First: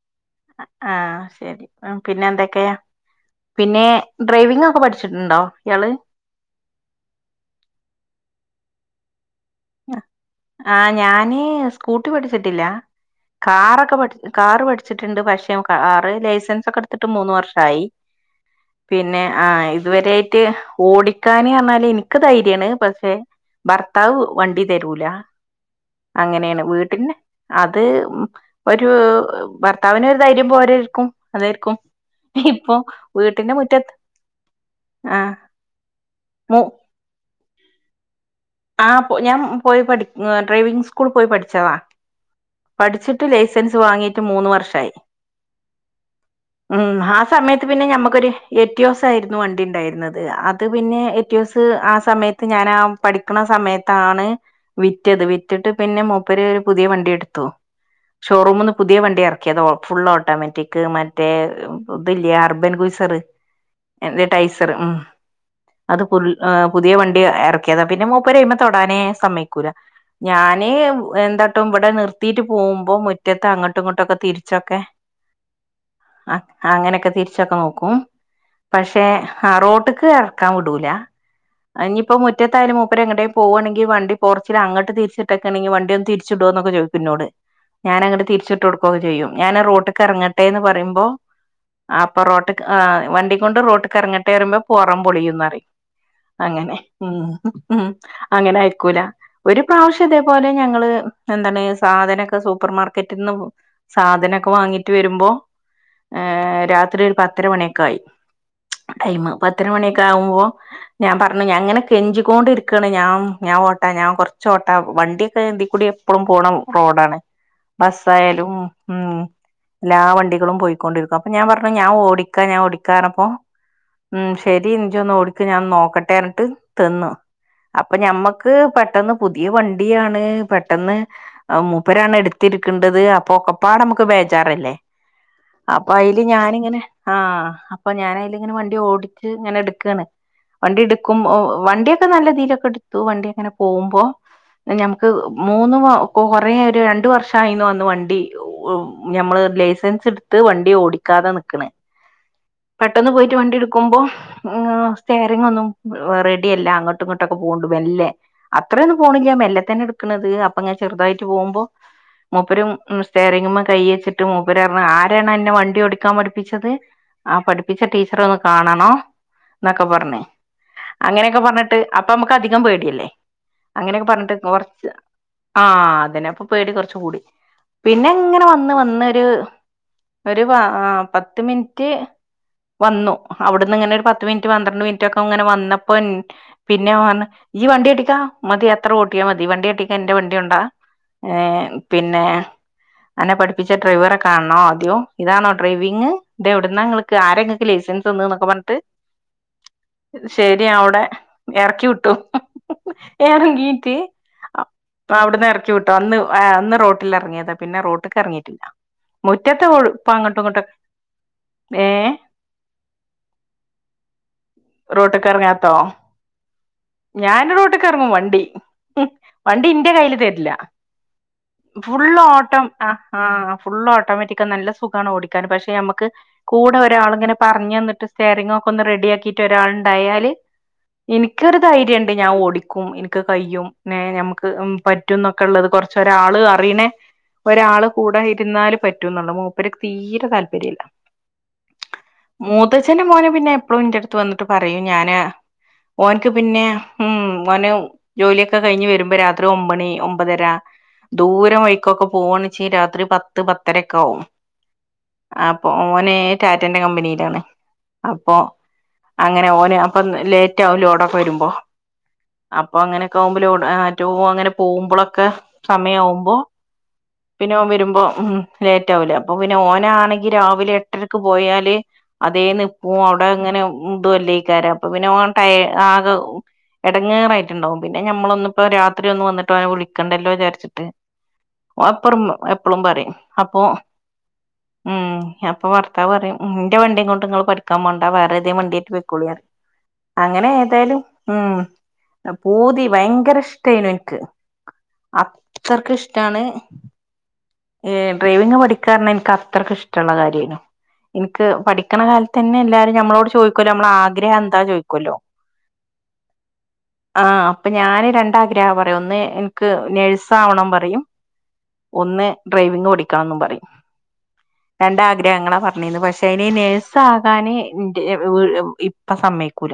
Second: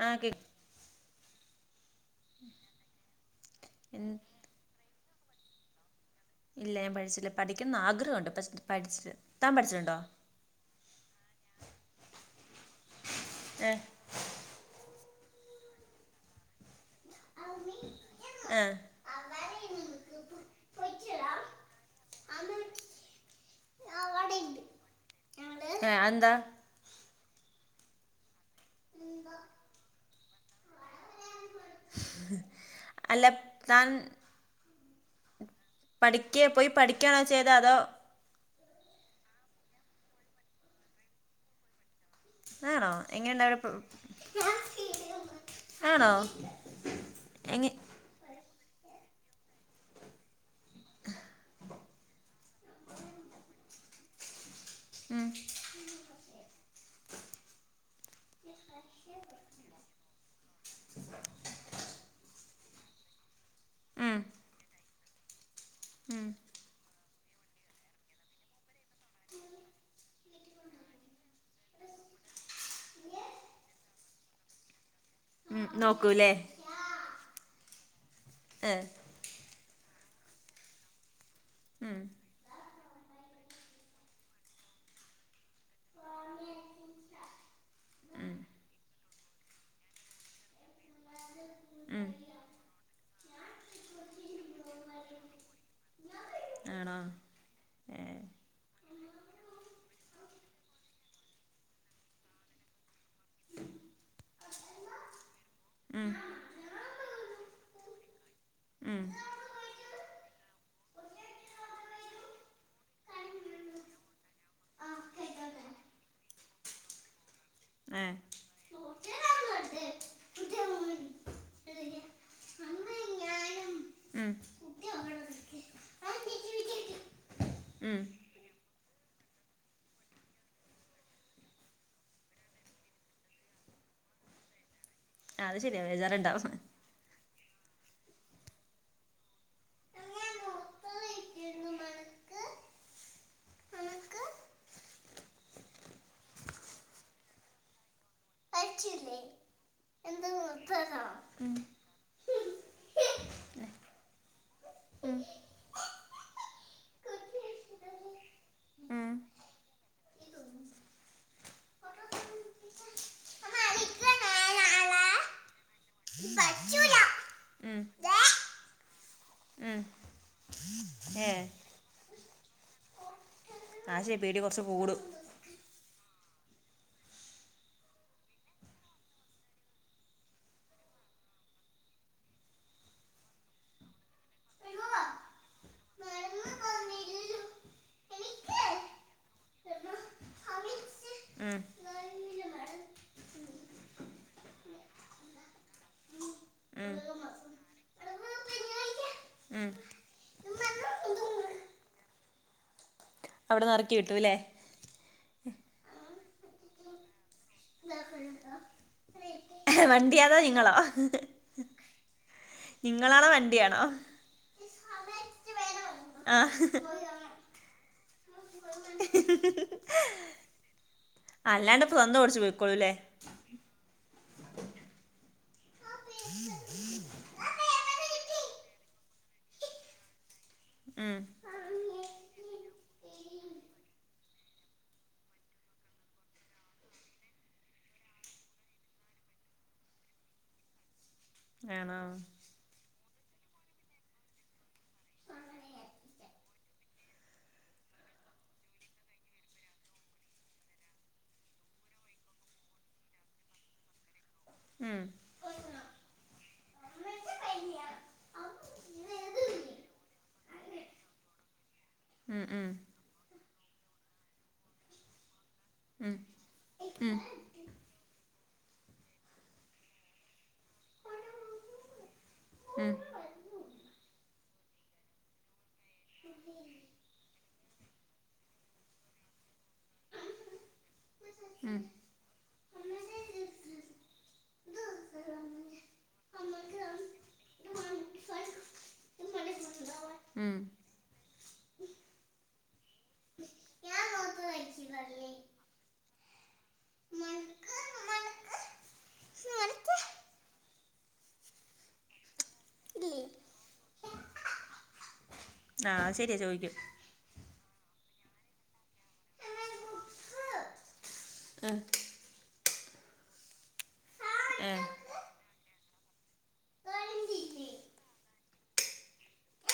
ആ കേ അ ആഹ ശരി പിന്നെ എന്തൊക്കെയ പിന്നെ ഡ്രൈവിംഗ് ഒക്കെ പഠിച്ച് ഠിച്ചിട്ടുണ്ടോ ഇയാള്? ഇല്ലേ ഞാൻ പഠിച്ചില്ല പഠിക്കന്ന് ആഗ്രഹുണ്ട് പഷേ പഠിച്ചില്ല താൻ പഠിച്ചിട്ടുണ്ടോ?.. ആ ഞാന് സ്കൂട്ടി പഠിച്ചിട്ടില്ല ഏ കാറൊക്കെ പഠ് കാറ് പഠിച് ട്ടിണ്ട് പക്ഷേ കാറ് ലൈസൻസ് ഒക്കെ എടുത്തിട്ട് മൂന്ന് വർഷായി- ആ പിന്നെ ആഹ ഇതുവരെ ആയിട്ട് ഓടിക്കാന് ന്നാല് എനിക്ക് ധൈര്യാണ് പക്ഷേ... ഭർത്താവു വണ്ടി തരൂല ആ അതെന്താ അങ്ങനെയാണ് വീട്ടിന് അത് ഒരു ഭർത്താവിന് ഒരു ധൈര്യം പോരേരിക്കും അതാര്ക്കും ഇപ്പൊ അല്ല വീട്ടിന്റെ മുറ്റത്ത് ആ പഠിക്ക് പോയി പഠിക്കാണോ ചെയ്തേ അതോ? ആ പോ ഞാൻ പോയി പഠി ഡ്രൈവിംഗ് സ്കൂളിൽ പോയി പഠിച്ചതാ ആണോ പഠിച്ചിട്ട് എങ്ങനെയുണ്ട് അവിടെ ലൈൻസ് വാങ്ങിയിട്ട് മൂന്നു വർഷായി ആണോ ഉം ആ സമയത്ത് എങ്ങ പിന്നെ ഞമ്മക്കൊരു എറ്റ്യൊസരുന്നു വണ്ടി ഉണ്ടായിരുന്നത് അത് പിന്നെ എറ്റ്യോസ് ആ സമയത്ത് ഞാൻ ആ പഠി [unintelligible] ത്താണ് വിറ്റത് ഉം വിറ്റിട്ട് പിന്നെ മൂപ്പര് ഒരു പുതിയ വണ്ടി എടുത്തു ഷോറൂം ന്ന് പുതിയ വണ്ടി എറക്കി ത് ഫുൾ ഓട്ടോമാറ്റിക് മറ്റേ ത് ല്ല്യെഅർബൻ ഉ സ് റ് ഉം എന്ത് ടൈസറ് ഉം. [unintelligible] അത് പുർൾ ഉം പുതിയ വണ്ടി എറക്കിയതാ പിന്നെ മൂപ്പര് അയ്മേ തൊടാനേ സമ്മയിക്കൂല ഞാന് എന്താട്ടും ഇവിടെ നിർത്തിയിട്ട് പോകുമ്പോ മുറ്റത്ത് അങ്ങോട്ടും ഇങ്ങോട്ടൊക്കെ തിരിച്ചൊക്കെ ഉം നോക്കൂല്ലേ ആ അങ്ങനൊക്കെ തിരിച്ചൊക്കെ നോക്കും ഏ പക്ഷെ ആ റോട്ട് റ്റക്ക് ഇറക്കാൻ വിടുല ഉം ആയിന് ഇപ്പ മുറ്റത്തായാലും മു അപ്പഴ് എങ്ങടെേ പോകവാണെങ്കിൽ വണ്ടി പോർച്ചിൽ അങ്ങട്ട് തിരിച്ചിട്ടക്കണെങ്കി വണ്ടി ഒന്ന് തിരിച്ച് ഇടുവോന്നൊക്കെ ചോയിക്കും എന്നോട് ഞാനങ്ങട്ട് ഉം തിരിച്ചിട്ട് കൊടുക്കുകക്കെ ചെയ്യും ഞാൻ റോട്ട്ക്ക് ഇറങ്ങട്ടെ എന്ന് പറയ്പോ ഉം അപ്പൊ റോട്ട്ക്ക് ആ വണ്ടി കൊണ്ട് റോട്ട്ക്ക് ഇറങ്ങട്ടെ റ്മ്പോം പൊറം പൊളിയുന്ന് പറയും അങ്ങനെ ആണോ ഉം ഏ [unintelligible] അങ്ങനെ കുല ഒരു പ്രാവശ്യം ഇതേപോലെ ഞങ്ങള് എന്താണ് സാധനൊക്കെ സൂപ്പർ മാർക്ക ക്കറ്റന്ന് സാധനൊക്കെ വാങ്ങിട്ട് വരുമ്പോ ഉം ഏ രാത്രി ഒരു പത്തര മണിയൊക്കായി ഉം ടൈം പത്തരമണിയൊക്കെ ആകുമ്പോ ഞാൻ പറഞ്ഞു അങ്ങനെ കെഞ്ചിക്കൊണ്ടിരിക്ക ക്ക്ണ് ഞാൻ ഞാൻ ഓട്ടാ ഞാൻ കൊറച്ച ഓട്ടാ വണ്ടിയൊക്കെ എന്തിക്കൂടി എപ്പോഴും പോണം റോഡാണ് ഏ ബസ്സായാലും ഉം എല്ലാ വണ്ടികളും പോയിക്കൊണ്ടിരിക്കും അപ്പൊ ഞാൻ പറഞ്ഞു ഞാൻ ഓടിക്കാ ഞാൻ ഓടിക്കാഞ്ഞപ്പോ ഉം ശരി നിഞ്ച് ഒന്ന് ഓടിക്ക ഞാൻ നോക്കട്ടെ? എന്നിട്ട് ത് ന്ന് അപ്പൊ ഉം ഞമ്മക്ക് പെട്ടെന്ന് പുതിയ വണ്ടിയാണ് പെട്ടെന്ന് മൂപ്പരാണ് എടുത്തിരിക്കണ്ടത് അപ്പൊ ഒക്കെപ്പാട് നമുക്ക് വെ ജാറല്ലേ അത് ശരിയാ അപ്പൊ അയില് ബേജാറുണ്ടാവും ഞാനിങ്ങനെ ആഹ് അപ്പ ഞാനയ്ലിങ്ങ്നെ വണ്ടി ഓടിച്ച് ഇങ്ങനെ ഇടുക്കാണ് വണ്ടി ഇട്ക്കും ഓ വണ്ടി ക്ക നല്ല രീതിക്കെ എടുത്തു വണ്ടി അങ്ങനെ പോകുമ്പോ ഞമക്ക് മൂന്ന് വ കൊറേ ഒരു രണ്ടു വർഷായിന്നോന്നു വണ്ടി ഉവ്വ് ഞമ്മള് ലൈസൻസ് ഇട്ത്ത് വണ്ടി ഓടിക്കാതെ നിക്ക്ണ്. ഉം പെട്ടെന്ന് പോയിട്ട് വണ്ടി ഇട്ക്കുമ്പോ സ്റ്റയറിങ് ഒന്നും റെഡിയല്ല അങ്ങ ട്ടുങ്ങട്ടൊക്കെ പോവ്ണ്ട് മെല്ലെ അത്രയൊന്നും ഉം പോണില്ല മെല്ലെ തന്നെ ഇട്ക്കണത് അപ്പൊങ്ങനെ ചെറുതായിട്ട് പോവുമ്പോ മൂപ്പരും സ്റ്റയറിങ്ങ്മേ കയ്യച്ച്ട്ട് മൂപ്പരറഞ്ഞു ആരാണ് അന്നെ വണ്ടി ഓടിക്കാൻ പഠിപ്പിച്ചത്? ആ ഉം പഠിപ്പിച്ച ടീച്ചറെയൊന്ന് കാണണോം ഉം ന്നൊക്കെ പറഞ്ഞ് ഏ അങ്ങനയൊക്കെ പറഞ്ഞിട്ട്, അപ്പൊ അമ്മക്ക് അധികം പേടിയല്ലേ അങ്ങനെയൊക്കെ ആശേ പറഞ്ഞിട്ട് പേടി കുറച്ച് കൊറച്ച് കൂടും ആ അതെ പിന്നെ അപ്പോ പേടി കൊറച്ച് കൂടി പിന്നെ ഇങ്ങനെ വന്ന് വന്നൊര് ഒരു വാ ആ പത്ത് മിനിറ്റ് വന്നു അവ്ട്ന്ന് ഇങ്ങനെ ഒരു പത്ത് മിനിറ്റ്, പന്ത്രണ്ട് മിനിറ്റ് ഒക്കെ ഇങ്ങനെ വന്നപ്പോ ൻ പിന്നെ [unintelligible] ഈ വണ്ടിയാട്ടിക്കാ മതി അത്ര ഓട്ടിയാ മതി വണ്ടിയാട്ടി എന്റെ വണ്ടി കൊണ്ട ഏ ഉം പിന്നെ, അന്നെ പഠിപ്പിച്ച ഡ്രൈവറെ കാണണോ ആദ്യേം ഇതാണോ ഡ്രൈവിങ് ഇതെവിടുന്നാ ഉം ഇങ്ങൾക്ക് ആരാ ഇങ്ങക്ക് ലൈസ് സൻസ് തന്ന്ന്നൊക്കെ പറഞ്ട്ട് ഉം ശരിയാ അവിടെ ഇറക്കി വിട്ടു അവിടെന്ന് ഏറങ്കീറ്റ് ഇറക്കി കിട്ടൂല്ലേ അ അവിടുന്ന് എറക്കി വിട്ടാ അന്ന് ആ അന്ന് റോട്ടിലെറങ്ങിയത പിന്നെ റോട്ട്ക്ക് എറങ്ങിറ്റില്ല മുറ്റത്ത് ഓ [unintelligible] ഇപ്പ വണ്ടി അതോ അങ്ങട്ടും ഇങ്ങട്ടൊ ഏ ഇങ്ങളാണോ വണ്ടിയാണോ റോട്ട്ക്ക് എറങ്ങാത്തോ? ആഹ് ഞാന് റോട്ട്ക്ക് എറങ്ങും വ ണ്ടി വണ്ടി ഇന്റെ കയ്യില് തരില്ല അല്ലാണ്ട് ഇപ്പ സ്വന്തം ഫുള്ള് ഓടിച്ചു ഓട്ടം ആ പോയിക്കോളൂല്ലേ ആ ഫുള് ഓട്ടോമാറ്റിക്കാ നല്ല സുഖാണ് ഓടി ക്കാനു പക്ഷെയമ്മക്ക് കൂടെ ഒരാള് ഇങ്ങനെ പറഞ്ഞു തന്നിട്ട് സ്റ്റയറിങ്ങോ ക്കൊന്ന് റെഡിയാക്കിറ്റ് ഒരാൾണ്ടായാല് ഉം ഇനിക്കൊരു ധൈര്യണ്ട് ഞാ ഓടി ക്കും ഇൻക്ക് കയ്യും ന്നെ ഞമ്മക്ക് പറ്റുന്നൊക്കെ ഉള്ളത് കൊറച്ചൊരാള് അറിയണേ ഒരാള് കൂടെ ഇരുന്നാല് പറ്റുന്നുള്ള് മൂപ്പര്ക്ക് തീരെ താല്പര്യല്ല ആണോ മൂത്തച്ഛന്റെ മോന് പിന്നെ എപ്പളും ഇന്റെട്ത്ത് വന്നിട്ട് പറയും ഞാന് ഓൻക്ക് പിന്നെ ഉം ഓന് ജോലിയൊക്കെ കഴിഞ്ഞ് വരുമ്പോ രാത്രി ഒമ്പണി, ഒമ്പതര ദൂരം വഴിക്കോക്കെ പോവണിച്ച് രാത്രി പത്ത്, പത്തരൊക്കെ ആവും ഉം അപ്പൊ ഓനെ റ്റാ റ്റന്റെ കമ്പനിലാണ് അപ്പൊ അങ്ങനെ ഓന് അപ്പൊ ലേറ്റ് ആവും ലോടൊക്കെ വരുമ്പോ ഉം ഉം അപ്പൊ അങ്ങനൊക്കെ ആവുമ്പ ലോ ആ [unintelligible] അങ്ങനെ പോവുമ്പളൊക്കെ ഉം സമയവുമ്പോ പിന്നെ ഓൻ വരുമ്പോ ഉം ലേറ്റാവൂലേ അപ്പൊ പിന്നെ ഓനാന്നെങ്കി രാവ് വിലെ എട്ടരക്ക് പോയാല് അതേ ഉം ഉം നിപ്പും അവിടെ ഇങ്ങനെ മ് തുഅല്ലേക്കാര പ്പപിന്നെ ഓ ട്ടയേ ആകെ എടങ്ങേറായിട്ട്ണ്ടാകും പിന്നെ ഞമ്മളൊന്ന്പ്പോ രാത്രി ഒന്ന് വന്ന് ട്ടോനെ വിളിക്കണ്ടല്ലോ വിചാരിച്ച്ട്ട് ഉം ഓളെപ്പറും എപ്പളും പറയും അപ്പൊ ഉം അപ്പൊ ഭർത്താവ് പറയും ന്റെ വണ്ടീം കൊണ്ട് ഇങ്ങള് പഠിക്കാൻ പോണ്ട വേറെ ഏദേ വണ്ടിയേറ്റ് പോയ്ക്കോളിയറയും അങ്ങനെ ഉം ഏതായാലും ഉം പൂതി ഭയങ്കര ഇഷ്ട്ടെയിനു ഇൻക്ക് അത്രക്ക് ഇഷ്ടാണ് ഡ്രൈവിംഗ് പഠിക്കാറിഞ്ഞ ഇൻക്ക് അത്രയ്ക്ക് ഇഷ്ട്ടള്ള കാര്യേനു ഇൻക്ക് പഠിക്ക്ണ കാല ത്തെന്നെ എല്ലാരും ഞമ്മളോട് ചോയിക്കോല്ലോ ഞമ്മള ആഗ്രഹം എന്താ ചോയിക്കോല്ലോ? പിന്നെ ചോയിക്കും അപ്പൊ ഞാന് രണ്ടാഗ്രാ പറയും ഒന്ന് ആഹ് എൻക്ക് ഡൈവി ഓടിക്കണംന്നും പറയും ഏഹ് രണ്ട ആഗ്രഹങ്ങളാ പറഞീന്ന് കനി നേഴ്സ ആകാന് [unintelligible] ഇപ്പൊ സമ്മയക്കൂല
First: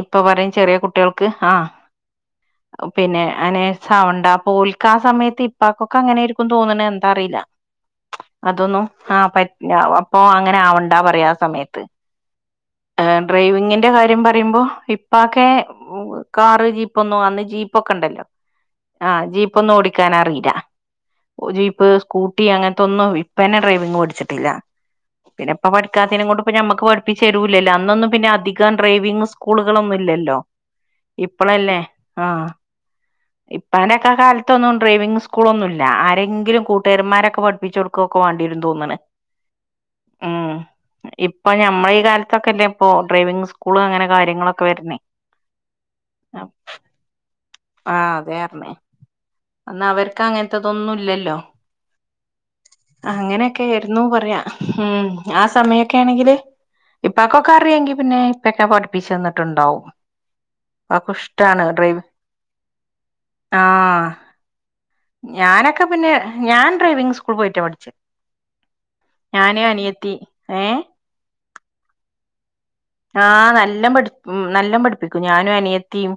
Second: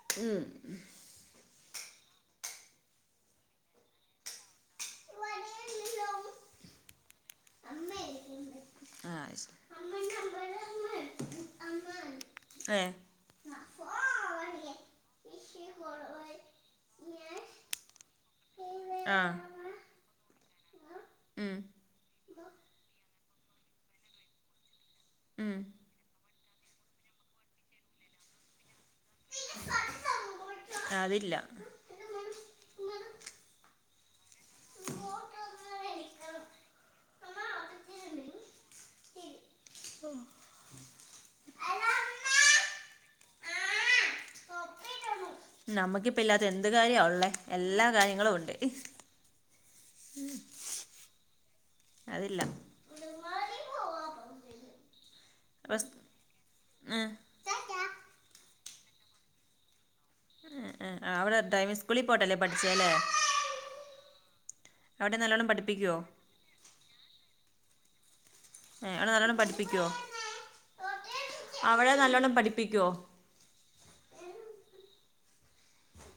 ഇപ്പൊ ഉം പറയും ചെറിയ കുട്ടികൾക്ക് ആ പിന്നെ അനേസാവണ്ട പോൽക്ക ആ സമയത്തി പ്പാക്കൊക്കെ അങ്ങനെ ആയിരിക്കും തോന്ന്ണ് എന്താ അറീല്ല അതൊന്നും ആ ആഹ് പറ്റ ശ അപ്പൊ അങ്ങനെ ആവണ്ടാ പറയാ ആ സമയത്ത് ഏഹ് ഏ ഡ്രൈവിങ്ങിന്റെ കാര്യം പറയുമ്പോ ഇപ്പാക്കെ ഉ കാറ് ജീപ്പൊന്നും അന്ന് ജീപ്പൊക്കെ ണ്ടല്ലോ ആ ആഹ് ജീപ്പൊന്ന് ഓടിക്കാൻ അറിയും ര ഉം ജീപ്പ് സ്കൂട്ടി അങ്ങനത്തെ ഒന്നും ഇപ്പന്നെ ഡ്രൈവിങ് മടിച്ചിട്ടില്ല പിന്നെ ഉം ഇപ്പ പഠിക്കാത്തനെ കൊണ്ട് ഇപ്പ ഞമ്മക്ക് പഠിപ്പിച്ചു താരൂലല്ലോ അന്നൊന്നും പിന്നെ അധികം ഡ്രൈവിംഗ സ്കൂളുകളൊന്നുംല്ലല്ലോ അതില്ല ഇപ്പഴല്ലേ ആ ഇപ്പനൊക്കെ കാലത്തൊന്നും ഡ്രൈവിങ് സ്കൂളൊന്നുമല്ല ആരെങ്കിലും കൂട്ടുകന്മാരൊക്കെ പഠിപ്പിച്ച് കൊടുക്കുകൊക്കെ വേണ്ടി വരും തോന്നണ് ഓ [inaudible] നമ്മള ഈ കാലത്തൊക്കെല്ലേ ഇപ്പൊ ഡ്രൈവിങ് സ്കൂള് അങ്ങനെ കാര്യങ്ങളൊക്കെ വരണേ നമ്മക്കിപ്പ ഇല്ലാത്ത എന്ത് കാര്യവള്ളേ എല്ലാ കാര്യങ്ങളും ഉണ്ട് എന്നാ അവർക്ക് അങ്ങനത്തതൊന്നും ഇല്ലല്ലോ അതില്ല അങ്ങനെയൊക്കൊയിരുന്നു പറയാ ഉം ആ അപ്പ സമയൊക്കൊണെങ്കില് ഏഹ് ഇപ്പൊക്കൊക്കെ അറിയെങ്കി പിന്നെ ഇപ്പൊക്കെ പഠിപ്പിച്ചുന്നിട്ടുണ്ടാവും ആ അവിടെ ഡൈവിംഗ് സ്കൂളിൽ പോട്ടല്ലേ പഠിച്ചല്ലേ ആഹ് ഞാനൊക്കെ പിന്നെ ഞാൻ ഡ്രൈവിങ് സ്കൂൾ പോയിട്ടാ പഠിച്ചേ ഏ അവടെ നല്ലോണ്ണം ഞാന് പഠിപ്പിക്കുവോ അനിയത്തി ഏഹ് അവടെ നല്ലോണ്ണം പഠി ആ നല്ലം പടി നല്ല പഠിപ്പിക്കും ഞാനും അനിയത്തിയും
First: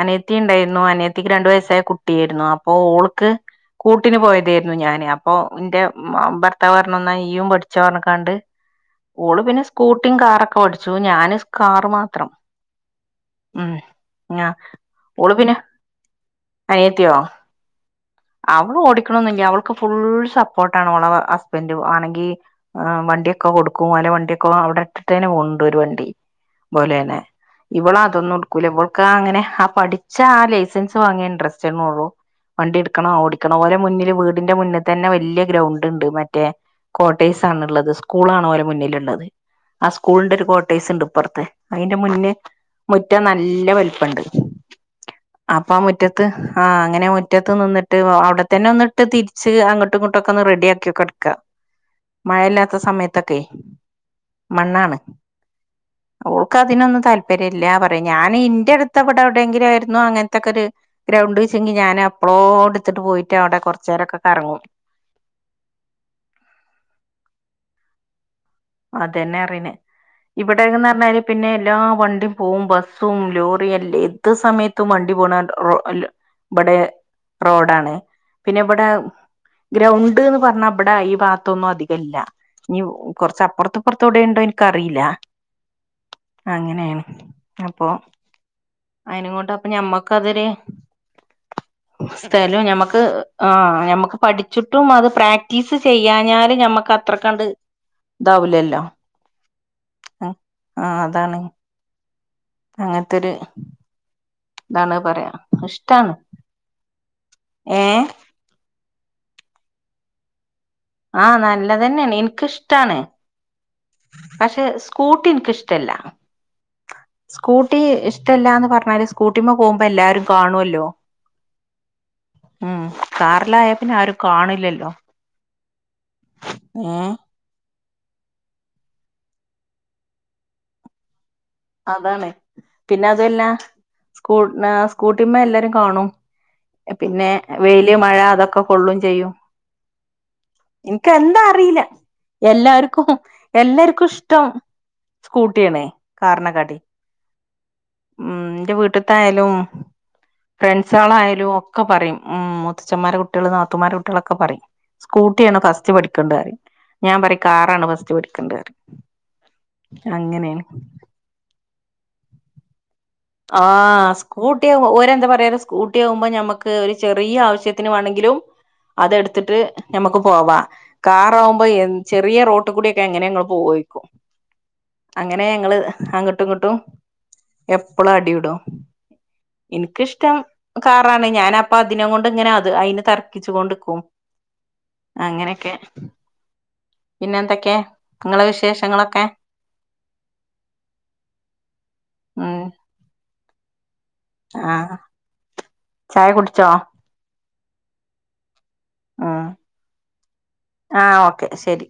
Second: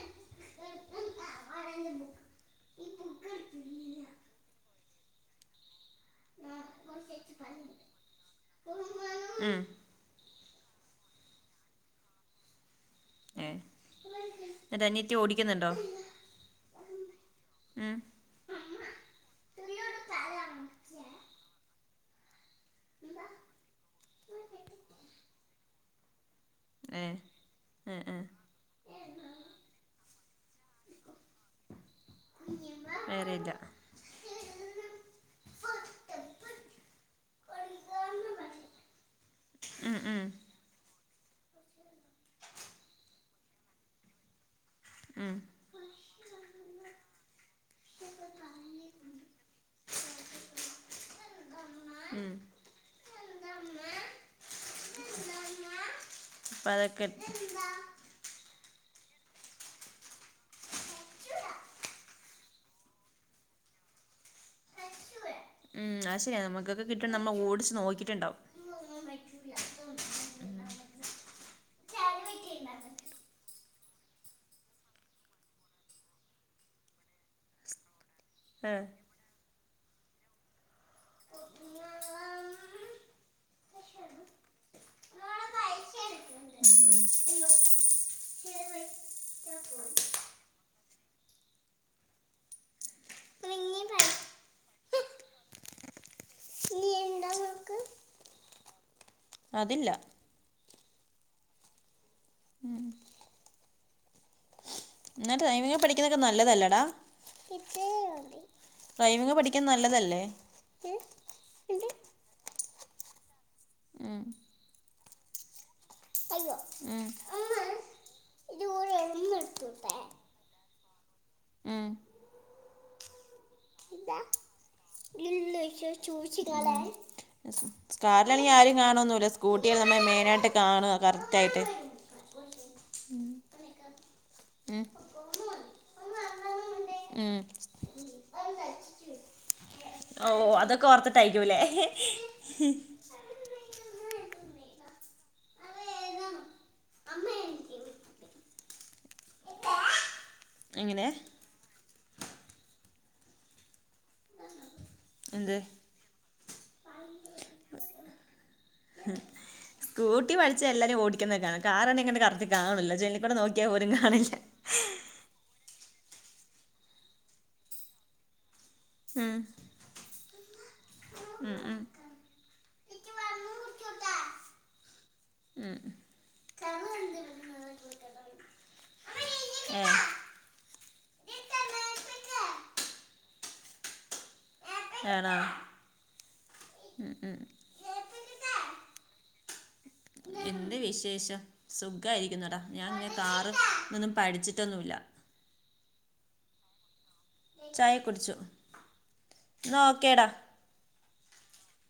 അനിയത്തി ണ്ടായിരുന്നു അനിയത്തിക്ക് രണ്ടു വയസ്സായ കുട്ടിയായിരുന്നു അപ്പൊ ഓൾക്ക് കൂട്ടിന് പോയതായിരുന്നു ഞാന് അപ്പൊ ഇന്റെ ഭർത്താവ് പറന്നുന്നാ ഈയും പഠിച്ച പറഞ്ഞക്കാണ്ട് ഊള് ഉം പിന്നെ സ്കൂട്ടിയും കാറൊക്കെ പഠിച്ച ച്ചു ഞൻ കാർ മാത്രം ഏ ഉം എന്നട്ടനത്തിയ ഓടിക്കുന്നുണ്ടോ അനത്തിയോ ഉം അവള് ഓടിക്കണെന്നില്ല അവൾക്ക് ഫുൾ സപ്പോർട്ട് ആണ് അവള ഹസ്ബൻഡ് ആണെങ്കിൽ വണ്ടിയൊക്കെ കൊടുക്കും അല്ല വണ്ടിയൊക്കെ അവിടെ ഇട്ടിട്ട് തന്നെ പോകണ്ട് ഒരു വണ്ടി ഏ പോലെതന്നെ ഏ ഏ ഇവളതൊന്നും ഉടുക്കൂല ഇവൾക്ക് അങ്ങനെ ആ പഠിച്ച ആലേ ൻസ് വാങ്ങിയ ഇന്റെറെസ്റ്റ്‌യുള്ളൂ വണ്ടി എടുക്കണോ വേറെയില്ല ഓടിക്കണം ഓരോ മുന്നില് വീടിന്റെ മുന്നിൽ തന്നെ വലിയ ഗ്രൗണ്ട്ടുണ്ട് മറ്റേ കോട്ടേസ് ആണ്ള്ളത് സ്കൂൾ ആണ ഓലെ മുന്നിലുള്ളത് ആ ഉം ഉം സ്കൂളിന്റെ ണ്ട്പ്പുറത്തെ അതിന്റെ മുന്നേ മുറ്റ നല്ല വലിപ്പണ്ട് ഉം അപ്പ മുറ്റത്ത് ആഹ് അങ്ങനെ മുറ്റത്ത് നിന്നിട്ട് അവിടെത്തന്നെ ഒന്നിട്ട് തിരിച്ച് അങ്ങോട്ടും ഇങ്ങോട്ടുംക്കെ ഒന്ന് റെഡി ആക്കിയൊക്കെടുക്ക ഉം മഴയില്ലാത്ത സമയത്തൊക്കെ മണ്ണാണ് ഓൾക്ക് അപ്പം അതിനൊന്നും അതൊക്കെ താല്പര്യല്ല പറയാ ഞാനൻ ഇന്റെ ത്തപ്പെടടെ എവിടെങ്കില ആയിരുന്നു അങ്ങനത്തെക്കെരു ഒരു ഗ്രൗണ്ട് വെച്ചങ്കി ഞൻ എപ്പോളൊ എടുത്തിട്ട് പോയിട്ട് അവിടെ കുറ അച്ചരൊക്കെ കറങ്ങും ഉം അത് ശരിയാ നമുക്കൊക്കെ കിട്ട നമ്മൾ ഓടിച്ച് നോക്കിട്ടുണ്ടാവും അതന്നെ അറിയനേ ഇവിടെന്ന് പറഞ്ഞാല് പിന്നെ എല്ലാ വണ്ടിയും പോവും ബസ്സും ലോറിയുംല്ല ഏത് സമയത്തും വണ്ടി പോണ റാ ഇവിടെ റോഡാണ് പിന്നെ ഏ ഇവിടെ ഗ്രൗണ്ട് എന്ന് പറഞ്ഞ അവിടെ ഈ ഭാത്തൊന്നും അധികം ഇല്ല ഇനി കുറച്ച് പുറത്ത്പ്പറത്തൂടെയ ഉണ്ടോ എനിക്കറിയില്ല ഉം അങ്ങനെയാണ് ഉം അപ്പൊ അയിനങ്ങോട്ട അപ്പ ഞമ്മക്ക അതൊര് [inaudible] സ്ഥലു ഞമ്മക്ക് ആ ഞമ്മക്ക് പഠിച്ച്ട്ടും അത് പ്രാക്ടീസ് ചെയ്യാഞ്ഞാല് ഞ മ കത്ര ക്കണ്ട് [inaudible] താവുലല്ലോ അതില്ല. ആ അതാണ്. അങ്ങത്തൊര് ന്നാ ഡ്രൈവിങ് പഠിക്കുന്നൊക്കെ നല്ലതല്ലെടാ ഏ ഡ്രൈവിങ് പഠിക്ക്ന്നെ നല്ലതല്ലേ? ആ നല്ലതെന്നെണ് ഇൻക്കിഷ്ടാണ്. ഉം പക്ഷെ സ്കൂട്ടി ഇൻക്ക്‌ഷ്ടല്ല ഉം സ്കൂട്ടി ഇഷ് ടല്ലാന്ന് പറണാല് സ്കൂട്ടിമ്മ പോമ്പോ എല്ലാരും കാണോല്ലോ ഉം ഉം കാറിലായപിന്നെ ആരു കാണില്ലല്ലോ. ഏഹ് സ് സ് കാറിലാണെ ആരും കാണൊന്നുല്ല സ്കൂട്ടി നമ്മെ മെയിനായിട്ട് കാണ്അ കാര് അതാണ് പിന്നെ അതുല്ല സ്കൂ ന്നാ ഉം സ്കൂട്ടിമ്മെ എല്ലാരും കാണും. പിന്നെ ഉം വെയില് മഴ അതൊക്കെ കൊള്ളും ചെയ്യും. ഓ അതൊക്കെ ൻക്ക് എന്താ ഓർത്തിട്ടായിരിക്കൂല്ലേ അറില്ല. എല്ലാർക്കും എല്ലർക്കും ഇഷ്ട. സ്കൂട്ടിയന്നെ കാറിനെക്കാട്ടി മ് ന്റെ വീട്ട് ന്തായാലും എങ്ങനെ ഫ്രണ്ട്സെളായാലും ഒക്കെ പറയും. മ് മുത്തച്ഛമാരെ കുട്ടിള് നാത്തൂമാരെ കു ട്ടിളൊക്കെ പറയും എന്ത് സ്കൂട്ട്യാണ് ഫസ്റ്റ് പഠിക്കണ്ടെറിം ഞാ പറിം കാറാണ് ഫസ്റ്റ് പടിക്കേണ്ടെറി അങ്ങനെണ്. ക്യുന്നെ കാണ കാറാണെ ങ്ങെനെ കറക്റ്റ് കാണുല്ല ജെനി ആഹ് സ്കൂട്ടി ഒര് ന്താ പറയല്? സ്കൂട്ടിയാഉമ്പോ ഞമ്മക്ക് ഒരു ചെറിയ ആവശ്യത്തിന് വേണങ്കിലും ഉം. അതെടുത്ത്ട്ട് ഞമ്മക്ക് പോവാ. ഉം, കാറവുമ്പോ ഉം, എന് ചെറിയ റോട്ട് കൂടിക്കെ എങ്ങനെ ങ്ങള് പോവയ്ക്കും അങ്ങനെ ങ്ങള് ഉം. അങ്ങട്ട് ങ്ങട്ടും എപ്പളും അടി ഇടും ഏ എനിക്കിഷ്ടം കറാണ് ഞാന അപ്പ അതിനെ കൊണ്ട് ഇങ്ങനെ അത് അയിന് തർക്കിച് കൊണ്ട് ക്കും. ആണോ അങ്ങനെക്കെ ഉം, ഉം. പിന്നെന്തൊക്കെ ങ്ങളെ വിശേഷങ്ങളൊക്കെ? എന്ത് വിശേഷം സുഖ യിരിക്ക്ന്നെടാ. ഉം ഞാൻ കാറ് നിന്നും പഠിച്ചിട്ടൊന്നുല്ല. ആഹ് ചായ കുടിച്ചോ? ചായ കുടിച്ചു. ആ എന്നാ ഓക്കേടാ ആ ഓക്കെ ശെരി.